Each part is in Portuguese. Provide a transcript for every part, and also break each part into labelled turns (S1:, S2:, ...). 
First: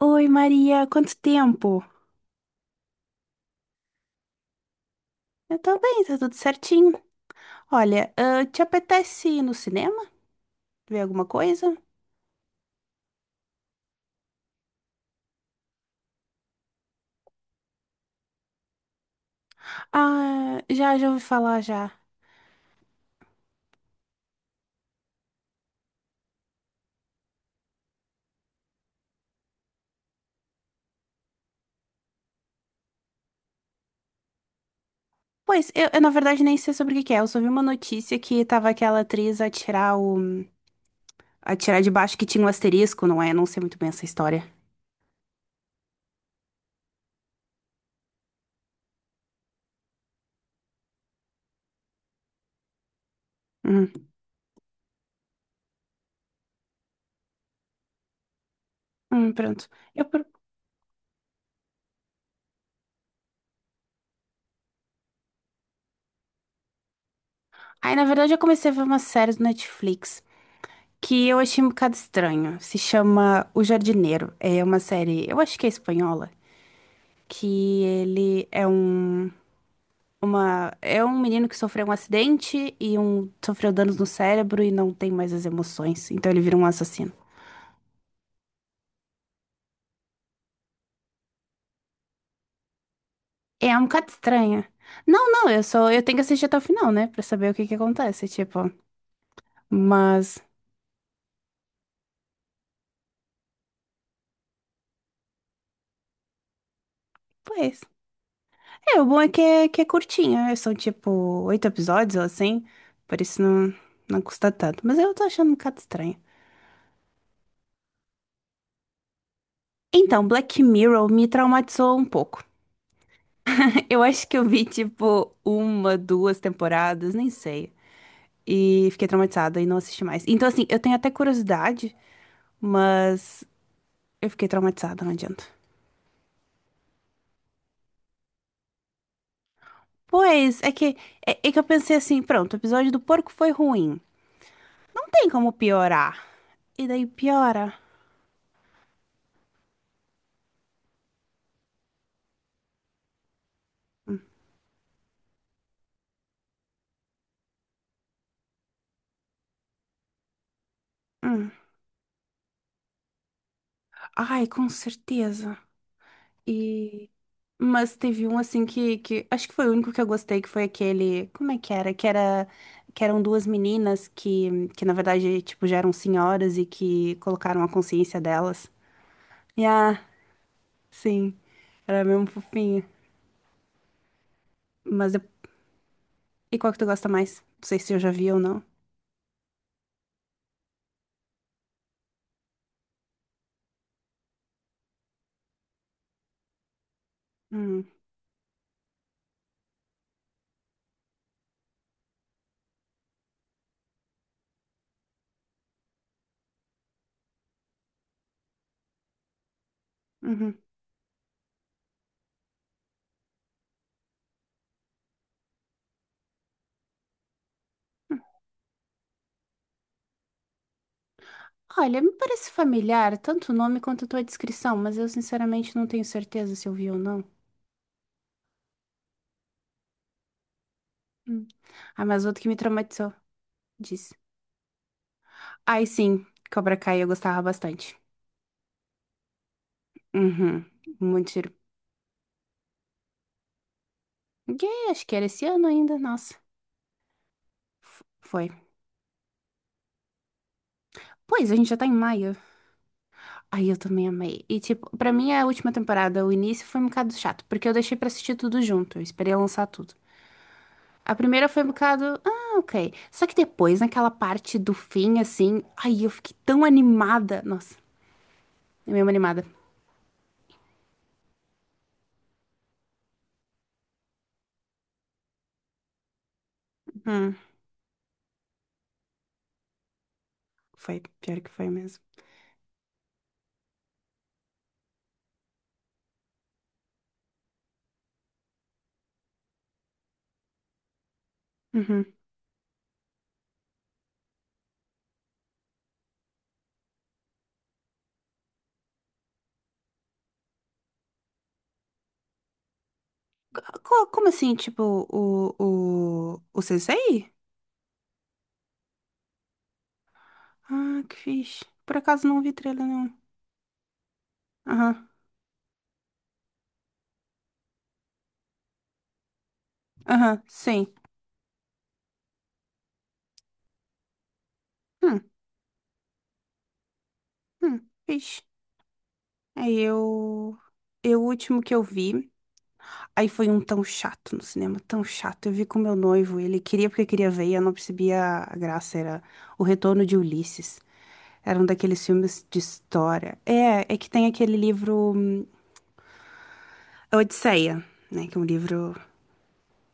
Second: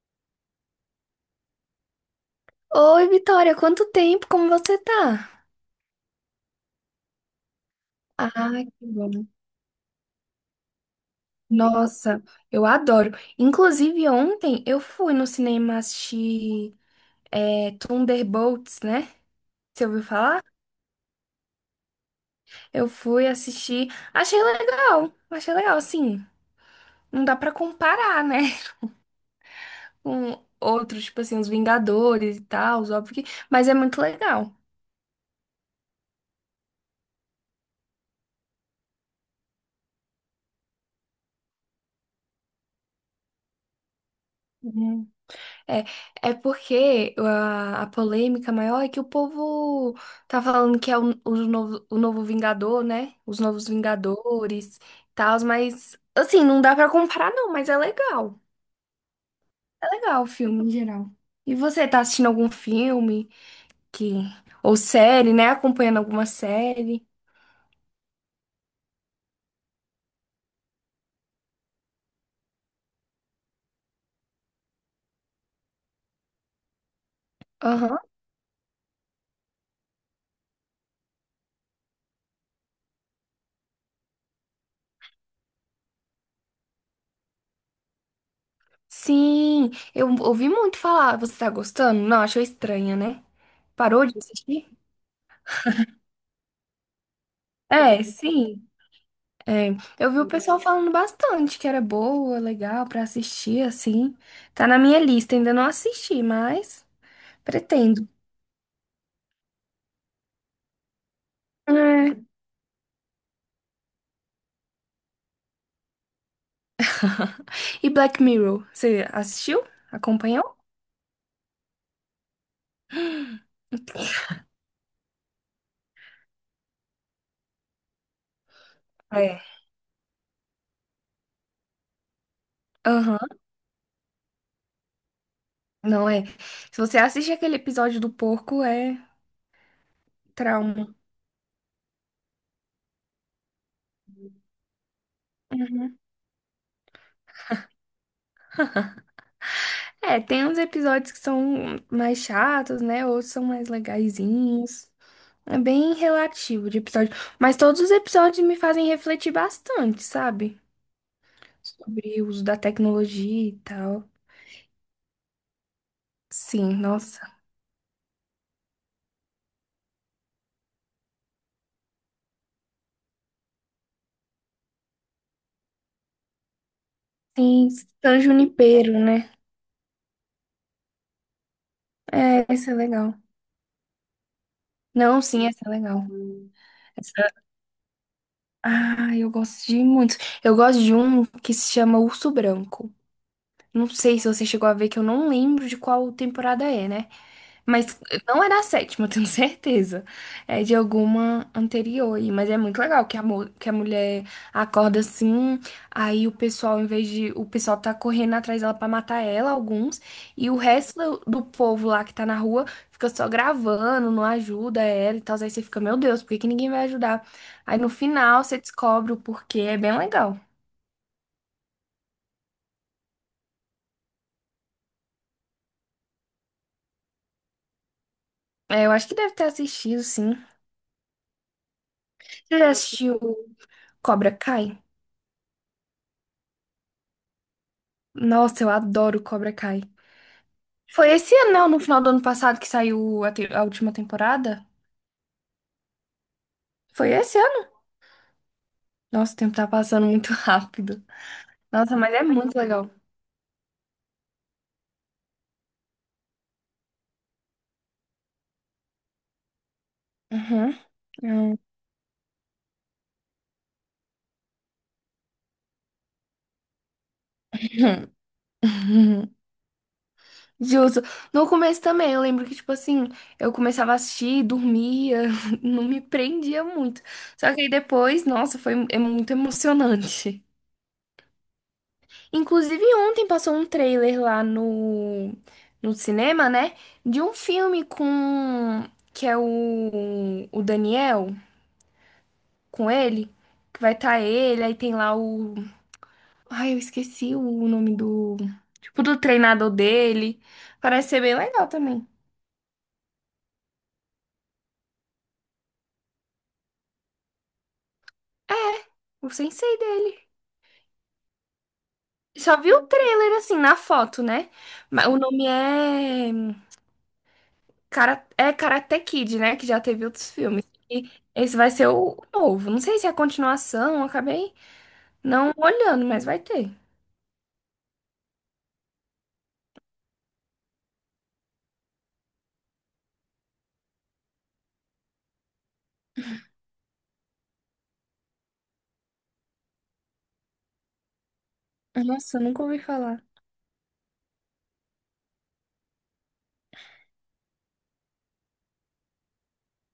S1: Oi, Maria, quanto tempo?
S2: Oi, Vitória, quanto tempo? Como você tá?
S1: Eu tô bem, tá tudo certinho. Olha, te
S2: Ai, que bom.
S1: apetece ir no cinema? Ver alguma coisa?
S2: Nossa, eu adoro. Inclusive, ontem eu fui no cinema assistir Thunderbolts, né? Você ouviu falar?
S1: Ah, já ouvi falar já.
S2: Eu fui assistir. Achei legal. Achei legal, assim. Não dá pra comparar, né? Com outros, tipo assim, os Vingadores e tal, óbvio que... Mas é muito legal.
S1: Pois, eu, na verdade nem sei sobre o que que é. Eu só vi uma notícia que tava aquela atriz a tirar o. A tirar de baixo que tinha um asterisco, não é? Não sei muito bem essa história.
S2: É, é porque a polêmica maior é que o povo tá falando que é o novo, o novo Vingador, né? Os novos
S1: Hum,
S2: Vingadores e tal, mas assim, não dá pra comparar não, mas é legal.
S1: pronto.
S2: É
S1: Eu,
S2: legal
S1: pro-
S2: o filme em geral. E você tá assistindo algum filme que ou série, né? Acompanhando alguma série?
S1: Aí, na verdade, eu comecei a ver uma série do Netflix que eu achei um bocado estranho. Se chama O Jardineiro. É uma série, eu acho que é espanhola. Que
S2: Aham.
S1: ele é um uma é um menino que sofreu um acidente e sofreu danos no cérebro e não tem mais as emoções, então ele vira um assassino.
S2: Sim, eu ouvi muito falar. Você tá gostando? Não, achou estranha, né?
S1: É um
S2: Parou
S1: bocado
S2: de
S1: estranha.
S2: assistir?
S1: Não, não, eu tenho que assistir até o final, né? Pra saber o que que
S2: É,
S1: acontece, tipo,
S2: sim. É, eu vi o
S1: mas
S2: pessoal falando bastante que era boa, legal pra assistir, assim. Tá na minha lista, ainda não assisti, mas
S1: pois.
S2: pretendo.
S1: É, o bom é que é curtinha, são tipo oito
S2: É.
S1: episódios ou assim, por isso não custa tanto, mas eu tô achando um bocado estranho.
S2: E Black Mirror, você assistiu?
S1: Então,
S2: Acompanhou?
S1: Black Mirror me traumatizou um pouco. Eu acho que eu vi, tipo, uma, duas temporadas, nem sei. E fiquei
S2: É.
S1: traumatizada e não assisti mais. Então, assim, eu tenho até curiosidade,
S2: Aham,
S1: mas eu fiquei traumatizada, não adianta.
S2: não é. Se você assiste aquele episódio do porco, é
S1: Pois, é
S2: trauma.
S1: que, é, é que eu pensei assim, pronto, o episódio do porco foi ruim. Não tem como
S2: Uhum.
S1: piorar. E daí piora.
S2: É, tem uns episódios que são mais chatos, né? Outros são mais legaizinhos. É bem relativo de episódio. Mas todos os episódios me fazem refletir bastante, sabe?
S1: Hum.
S2: Sobre o uso da tecnologia e tal.
S1: Ai, com certeza.
S2: Sim,
S1: E
S2: nossa.
S1: Mas teve um assim que acho que foi o único que eu gostei, que foi aquele, como é que era? Que era que eram duas meninas que na verdade tipo já eram senhoras e que colocaram a
S2: Sim,
S1: consciência
S2: San
S1: delas.
S2: Junipero, né?
S1: E sim, era mesmo
S2: É, essa é
S1: fofinho.
S2: legal.
S1: Mas eu-
S2: Não, sim, essa é legal.
S1: e qual que tu gosta
S2: Essa-
S1: mais? Não sei se eu já vi ou não.
S2: Ah, eu gosto de muitos. Eu gosto de um que se chama Urso Branco. Não sei se você chegou a ver, que eu não lembro de qual temporada é, né?
S1: Hum,
S2: Mas não é da sétima, eu tenho certeza. É de alguma anterior aí. Mas é muito legal que a mulher acorda assim. Aí o pessoal, em vez de. O pessoal tá correndo atrás dela pra matar ela, alguns. E o
S1: uhum.
S2: resto do povo lá que tá na rua fica só gravando, não ajuda ela e tal. Aí você fica, meu Deus, por que que ninguém vai ajudar? Aí no final você descobre o porquê. É bem legal.
S1: Olha, me parece familiar, tanto o nome quanto a tua descrição, mas eu sinceramente não tenho certeza se eu vi ou não.
S2: É, eu acho que deve ter assistido, sim.
S1: Hum. Ah, mas outro que me
S2: Você já
S1: traumatizou,
S2: assistiu
S1: disse.
S2: Cobra Kai?
S1: Ai, sim, Cobra Kai eu gostava bastante.
S2: Nossa, eu adoro Cobra Kai.
S1: Uhum,
S2: Foi
S1: muito
S2: esse ano,
S1: giro.
S2: não? No final do ano passado que saiu a última temporada?
S1: E aí, acho que era esse ano ainda, nossa.
S2: Foi esse ano?
S1: Foi.
S2: Nossa, o tempo tá passando muito rápido.
S1: Pois, a gente já tá em
S2: Nossa, mas é
S1: maio.
S2: muito legal.
S1: Aí eu também amei. E, tipo, pra mim a última temporada, o início foi um bocado chato, porque eu deixei pra assistir tudo junto, eu esperei lançar tudo.
S2: Uhum.
S1: A primeira
S2: Uhum.
S1: foi um bocado, ok. Só que depois, naquela parte do fim, assim, aí eu fiquei tão animada. Nossa, eu mesmo animada.
S2: Justo. No começo também, eu lembro que, tipo assim, eu começava a assistir, dormia, não me prendia muito.
S1: Hum,
S2: Só que aí depois, nossa, foi é muito emocionante.
S1: Foi, pior que foi mesmo.
S2: Inclusive, ontem passou um trailer lá no cinema, né? De um filme com. Que é o Daniel,
S1: Uhum.
S2: com ele. Que vai estar ele, aí tem lá o. Ai, eu esqueci o nome do. Tipo, do treinador dele. Parece ser bem legal também.
S1: Como assim, tipo, o Sensei?
S2: O sensei dele.
S1: Ah, que fixe. Por acaso não vi
S2: Só vi
S1: trailer,
S2: o
S1: não.
S2: trailer assim, na foto, né? Mas
S1: Aham,
S2: o nome é. Cara, é Karate Kid, né? Que já teve outros
S1: aham,
S2: filmes.
S1: sim.
S2: E esse vai ser o novo. Não sei se é a continuação, eu acabei
S1: Hum,
S2: não olhando, mas vai ter.
S1: hum, vixe. Aí eu. Eu, o último que eu vi, aí foi um tão chato no cinema, tão chato. Eu vi com meu noivo, ele queria porque queria ver e eu não percebia a graça. Era O Retorno de Ulisses. Era um daqueles
S2: Nossa, eu
S1: filmes de
S2: nunca ouvi falar.
S1: história. É, é que tem aquele livro A Odisseia, né? Que é um livro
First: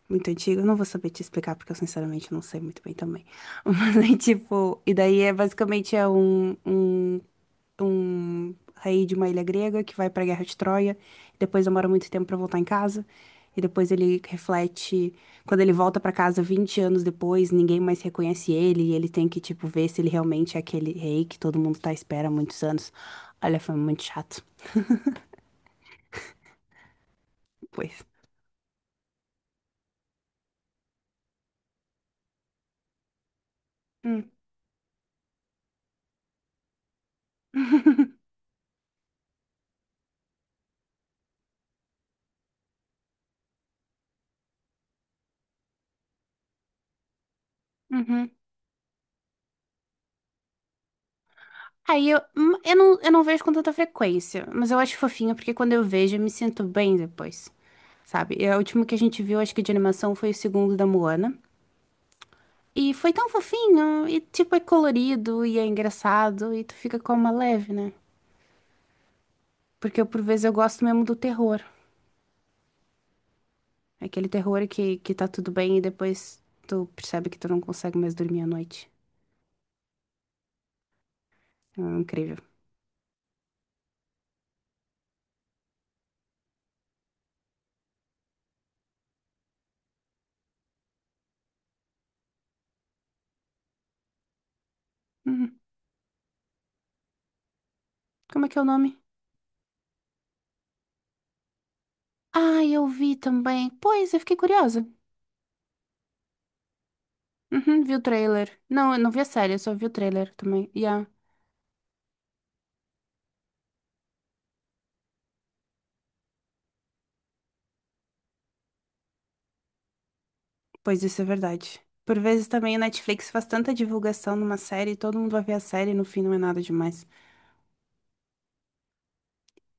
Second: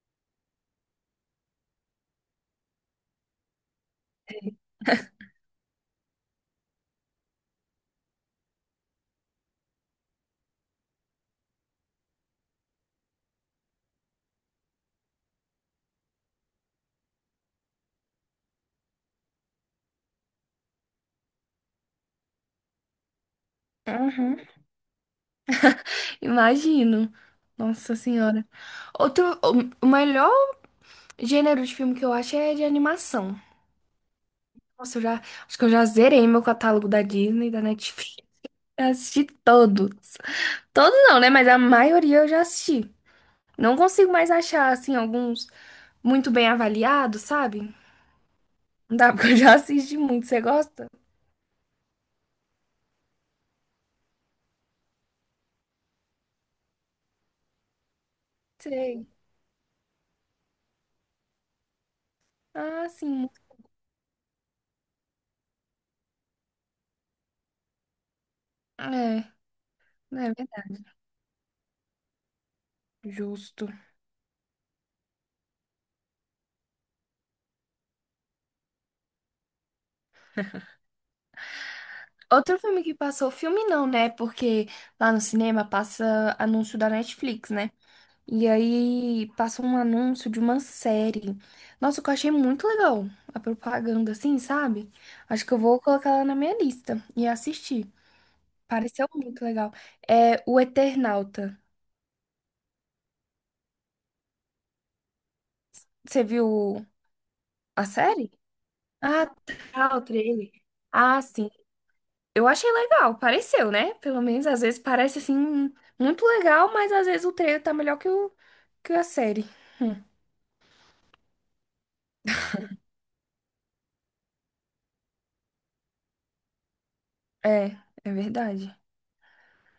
S1: muito antigo. Eu não vou saber te explicar porque eu sinceramente não sei muito bem também. Mas aí, tipo, e daí é basicamente um rei de uma ilha grega que vai para a Guerra de Troia, depois demora muito tempo para voltar em casa, e depois ele reflete, quando ele volta para casa 20 anos depois, ninguém mais reconhece ele, e ele tem que, tipo, ver se ele realmente é aquele rei que todo mundo tá à espera há muitos anos. Olha, foi muito
S2: Uhum.
S1: chato.
S2: Imagino.
S1: Pois.
S2: Nossa Senhora. Outro, o melhor gênero de filme que eu acho é de animação.
S1: Hum.
S2: Nossa, acho que eu já zerei meu catálogo da Disney, da Netflix. Eu assisti todos. Todos não, né? Mas a maioria eu já assisti. Não consigo mais achar, assim, alguns muito bem avaliados, sabe?
S1: Uhum.
S2: Não dá porque eu já assisti muito. Você gosta?
S1: Aí eu não vejo com tanta frequência, mas eu acho fofinho porque quando eu vejo eu me sinto bem depois, sabe? E o último que a
S2: Sei.
S1: gente viu, acho que de animação, foi o segundo da Moana.
S2: Ah,
S1: E foi tão
S2: sim.
S1: fofinho, e tipo, é colorido e é engraçado, e tu fica com uma leve, né?
S2: É,
S1: Porque por
S2: é
S1: vezes eu
S2: verdade.
S1: gosto mesmo do terror.
S2: Justo.
S1: É aquele terror que tá tudo bem e depois tu percebe que tu não consegue mais dormir à noite. É incrível.
S2: Outro filme que passou, filme não, né? Porque lá no cinema passa anúncio da Netflix, né? E aí passa um anúncio de uma série. Nossa, que eu achei muito legal a propaganda, assim, sabe? Acho que
S1: Uhum.
S2: eu vou colocar ela na minha lista e assistir.
S1: Como é que é o nome?
S2: Pareceu muito legal. É O Eternauta.
S1: Ah, eu vi também. Pois, eu fiquei curiosa.
S2: Você viu
S1: Uhum,
S2: a
S1: vi o
S2: série?
S1: trailer. Não, eu não vi a
S2: Ah,
S1: série, eu só vi o
S2: tá, o
S1: trailer
S2: trailer.
S1: também. Yeah.
S2: Ah, sim. Eu achei legal, pareceu, né? Pelo menos às vezes parece assim muito legal, mas às vezes o trailer tá melhor que, o, que a série.
S1: Pois isso é verdade. Por vezes também o Netflix faz tanta divulgação numa série, todo mundo vai ver a série e no fim não é nada demais.
S2: É, é verdade.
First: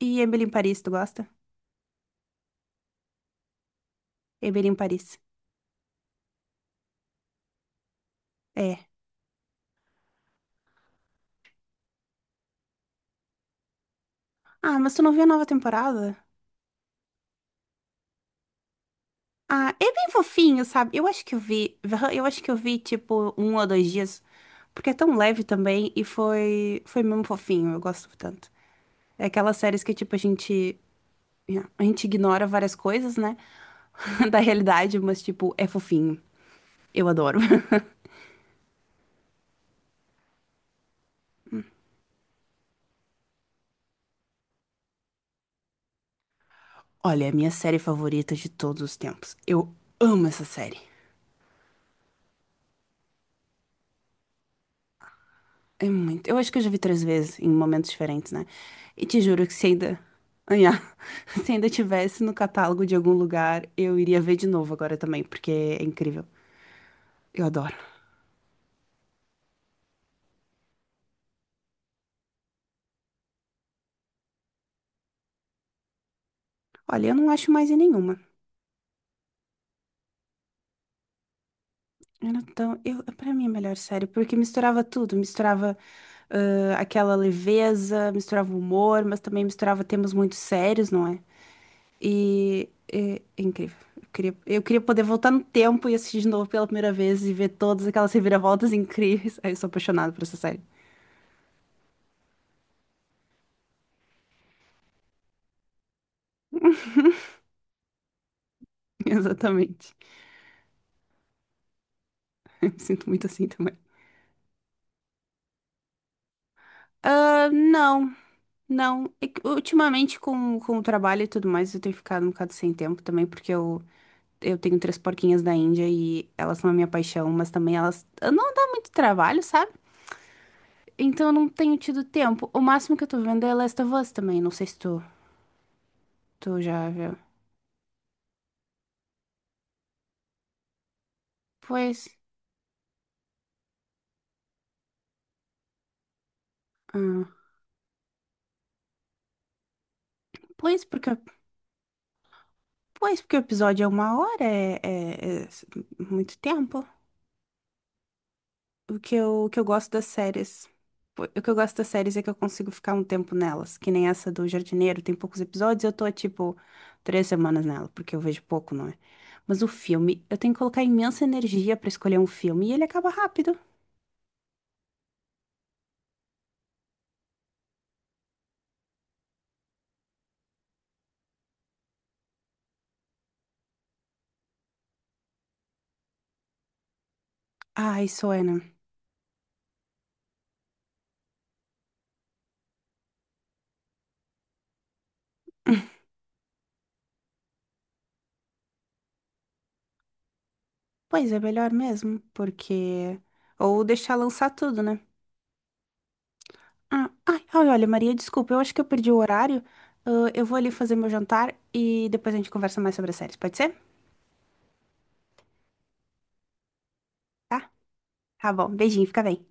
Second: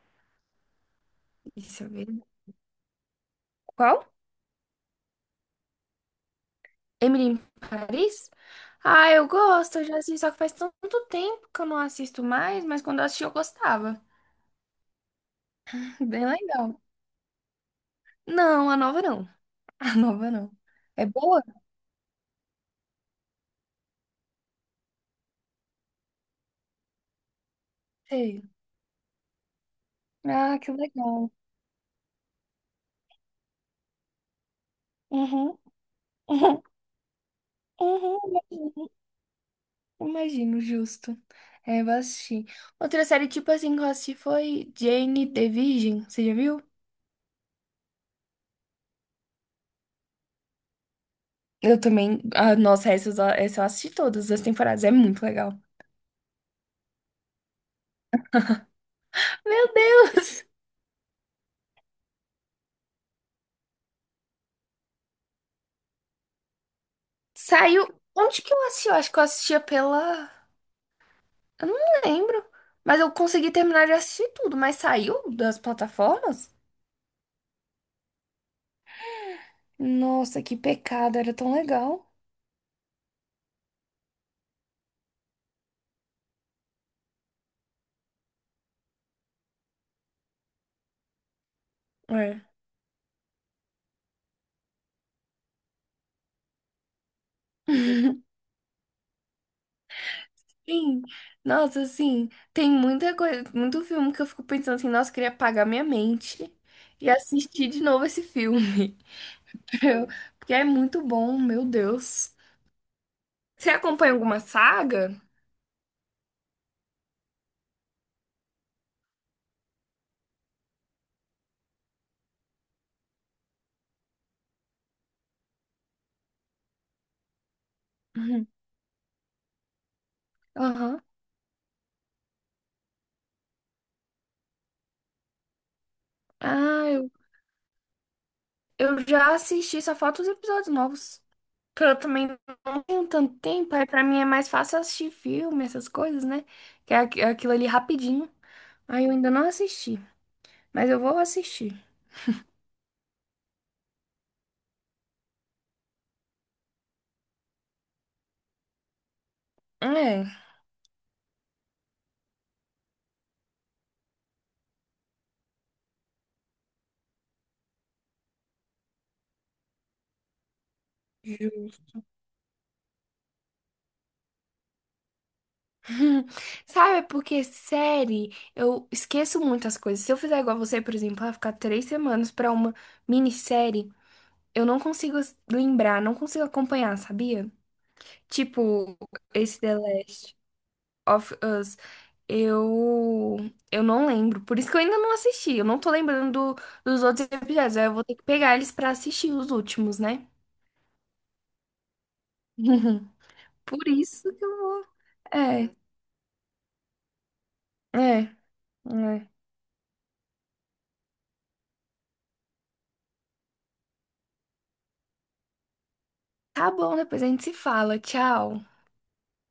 S1: E Emily em Paris, tu gosta?
S2: Isso é verdade. Qual?
S1: Eber em Paris.
S2: Emily em Paris?
S1: É.
S2: Ah, eu gosto, eu já assisti, só que faz tanto tempo que eu não assisto mais, mas quando eu assisti eu gostava.
S1: Ah, mas tu não viu a nova temporada?
S2: Bem legal. Não, a nova não.
S1: Ah, é
S2: A
S1: bem
S2: nova não.
S1: fofinho, sabe?
S2: É
S1: Eu acho que eu
S2: boa?
S1: vi, eu acho que eu vi tipo 1 ou 2 dias, porque é tão leve também e foi mesmo fofinho. Eu gosto
S2: Sei.
S1: tanto. É aquelas séries que tipo a
S2: Ah, que
S1: gente,
S2: legal.
S1: yeah, a gente ignora várias coisas, né, da realidade, mas tipo
S2: Uhum,
S1: é fofinho.
S2: uhum,
S1: Eu adoro.
S2: uhum. Uhum. Imagino, justo. É, vou assistir. Outra série, tipo assim, que eu assisti foi Jane the Virgin. Você já viu?
S1: Olha, é a minha série favorita de todos os tempos. Eu amo essa série.
S2: Eu também. Ah, nossa, essa eu assisti todas as temporadas. É muito legal.
S1: É muito. Eu acho que eu já vi três vezes em momentos diferentes, né? E te juro que se
S2: Meu
S1: ainda.
S2: Deus!
S1: Anhá, se ainda tivesse no catálogo de algum lugar, eu iria ver de novo agora também, porque é incrível. Eu adoro.
S2: Saiu. Onde que eu assisti? Eu acho que eu assistia pela. Eu não lembro. Mas eu consegui terminar de assistir tudo, mas saiu das plataformas?
S1: Olha, eu não acho mais em nenhuma.
S2: Nossa, que pecado, era tão legal.
S1: Pra mim é a melhor série, porque misturava tudo. Misturava aquela leveza, misturava humor, mas também misturava temas muito sérios, não é?
S2: É.
S1: E é incrível. Eu queria poder voltar no tempo e assistir de novo pela primeira vez e ver todas aquelas reviravoltas incríveis. Ai, eu sou apaixonada por essa série.
S2: Sim, nossa, assim, tem muita coisa, muito filme que eu fico pensando assim, nossa, eu queria apagar minha mente e assistir de novo esse filme.
S1: Exatamente.
S2: Eu- Porque é muito bom, meu Deus.
S1: Eu me sinto muito assim
S2: Você
S1: também.
S2: acompanha alguma saga?
S1: Ah, não, não. É que ultimamente, com o trabalho e tudo mais, eu tenho ficado um bocado sem tempo também, porque eu tenho três porquinhas da Índia e elas são a minha paixão, mas também elas
S2: Uhum.
S1: não dá muito trabalho, sabe?
S2: Aham.
S1: Então eu não tenho tido tempo. O máximo que eu tô vendo é Last of Us também. Não sei se tu
S2: Ah,
S1: já
S2: eu,
S1: viu.
S2: eu já assisti, só falta os episódios novos. Porque eu
S1: Pois.
S2: também não tenho tanto tempo, aí pra mim é mais fácil assistir filme, essas coisas, né? Que é
S1: Ah,
S2: aquilo ali rapidinho. Aí eu ainda não assisti,
S1: pois,
S2: mas eu
S1: porque,
S2: vou assistir.
S1: pois, porque o episódio é 1 hora, é muito tempo. O que eu gosto das
S2: É.
S1: séries. O que eu gosto das séries é que eu consigo ficar um tempo nelas, que nem essa do Jardineiro, tem poucos episódios, eu tô, tipo, 3 semanas nela, porque eu vejo pouco, não é? Mas o filme, eu tenho que colocar imensa energia pra escolher um filme e ele acaba rápido.
S2: Hum, sabe, porque série, eu esqueço muitas coisas. Se eu fizer igual você, por exemplo, vai ficar 3 semanas pra uma minissérie, eu não consigo lembrar, não consigo acompanhar, sabia?
S1: Ai, Suena.
S2: Tipo, esse The Last of Us, eu, eu não lembro. Por isso que eu ainda não assisti. Eu não tô lembrando dos outros episódios. Aí eu vou ter que pegar eles pra assistir os últimos, né?
S1: Pois é melhor mesmo, porque. Ou
S2: Por
S1: deixar
S2: isso que
S1: lançar
S2: eu
S1: tudo,
S2: vou.
S1: né?
S2: É,
S1: Ah, ai, ai, olha,
S2: é,
S1: Maria, desculpa, eu acho que eu perdi o
S2: é.
S1: horário. Ah, eu vou ali fazer meu jantar e depois a gente conversa mais sobre as séries, pode ser?
S2: Tá bom, depois a gente se
S1: Tá?
S2: fala.
S1: Tá
S2: Tchau.
S1: bom, beijinho, fica bem.